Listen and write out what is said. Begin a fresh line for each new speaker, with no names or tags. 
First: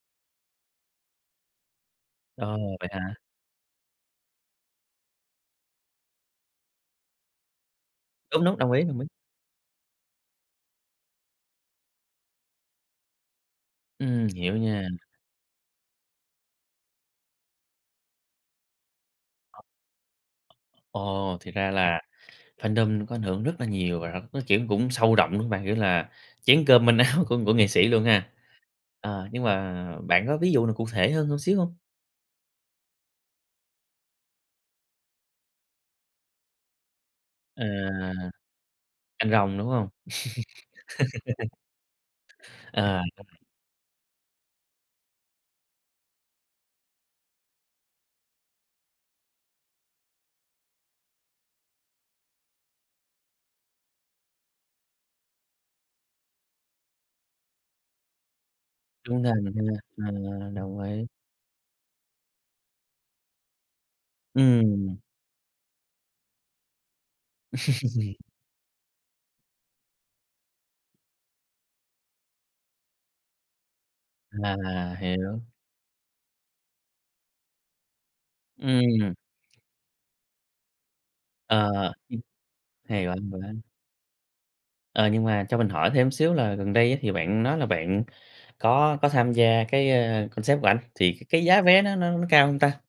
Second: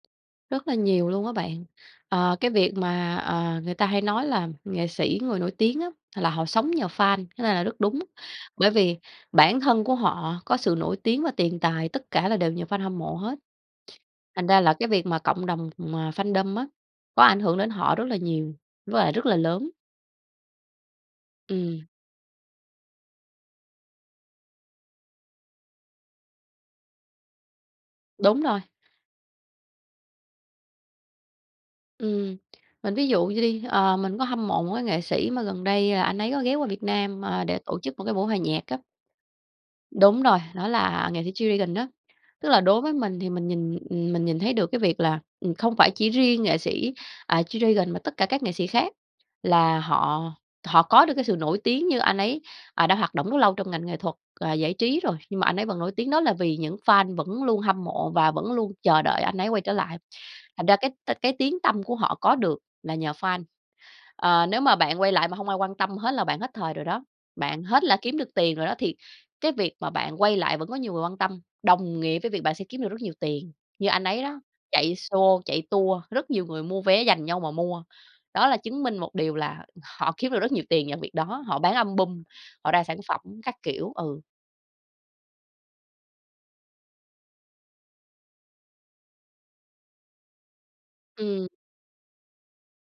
Rất là nhiều luôn á bạn. Ờ, cái
Ờ,
việc
vậy hả?
mà, ờ, người ta hay nói là nghệ sĩ, người nổi tiếng á là họ sống nhờ fan, cái này là rất đúng.
Đúng, đúng,
Bởi
đồng ý,
vì
đồng ý.
bản thân của họ có sự nổi tiếng và tiền tài, tất cả là đều nhờ fan hâm mộ hết.
Ừm,
Thành
hiểu
ra là
nha.
cái việc mà cộng đồng mà fandom á, có ảnh hưởng đến họ rất là nhiều, với lại rất là lớn.
Ồ thì ra
Ừm.
là fandom có ảnh hưởng rất là nhiều rồi, nó, kiểu, cũng sâu rộng, đúng không bạn? Kiểu là chén cơm manh áo của của nghệ sĩ luôn ha.
Đúng rồi.
Ờ, nhưng mà bạn có ví dụ nào cụ thể hơn hơn xíu hông?
Ừm, mình ví dụ vậy đi, ờ, mình có hâm mộ một cái nghệ sĩ mà gần đây là anh ấy có ghé qua Việt Nam, ờ, để
À.
tổ chức một cái buổi hòa nhạc á.
Anh Rồng, đúng hông?
Đúng rồi, đó là nghệ sĩ G-Dragon á. Tức là đối với
Ờ.
mình thì mình nhìn, ừm, mình nhìn thấy được cái việc là, ừm, không phải chỉ riêng nghệ sĩ, à, G-Dragon mà tất cả các nghệ sĩ khác, là họ họ có được cái sự nổi tiếng như anh ấy, à, đã hoạt động rất lâu trong ngành nghệ thuật và giải trí rồi, nhưng mà anh ấy vẫn nổi tiếng đó là vì những fan vẫn luôn hâm mộ và vẫn luôn chờ đợi
Trung
anh
thành
ấy quay
ha,
trở lại.
ờ,
Thành ra
đồng
cái
ý.
t cái tiếng tăm của họ có được là nhờ fan. Ờ, nếu mà
Ừm.
bạn quay lại mà hông ai quan tâm hết là bạn hết thời rồi đó, bạn hết là kiếm được tiền rồi đó thì cái việc mà bạn quay lại vẫn có nhiều người quan tâm, đồng nghĩa với việc bạn sẽ kiếm được rất nhiều tiền. Như anh ấy đó, chạy
À, hiểu.
show, chạy tour, rất nhiều người mua vé dành nhau mà mua. Đó là chứng minh
Ừm.
một điều là họ kiếm được rất nhiều tiền nhờ việc đó, họ
Ờ.
bán
Ừm,
album, họ ra sản
hay quá,
phẩm
hay quá.
các kiểu, ừ.
Ờ, nhưng mà cho mình hỏi thêm xíu là gần đây á thì bạn nói là bạn có có tham gia cái, ơ, concert của ảnh, thì c cái
Ừm.
giá vé nó nó nó cao hông ta?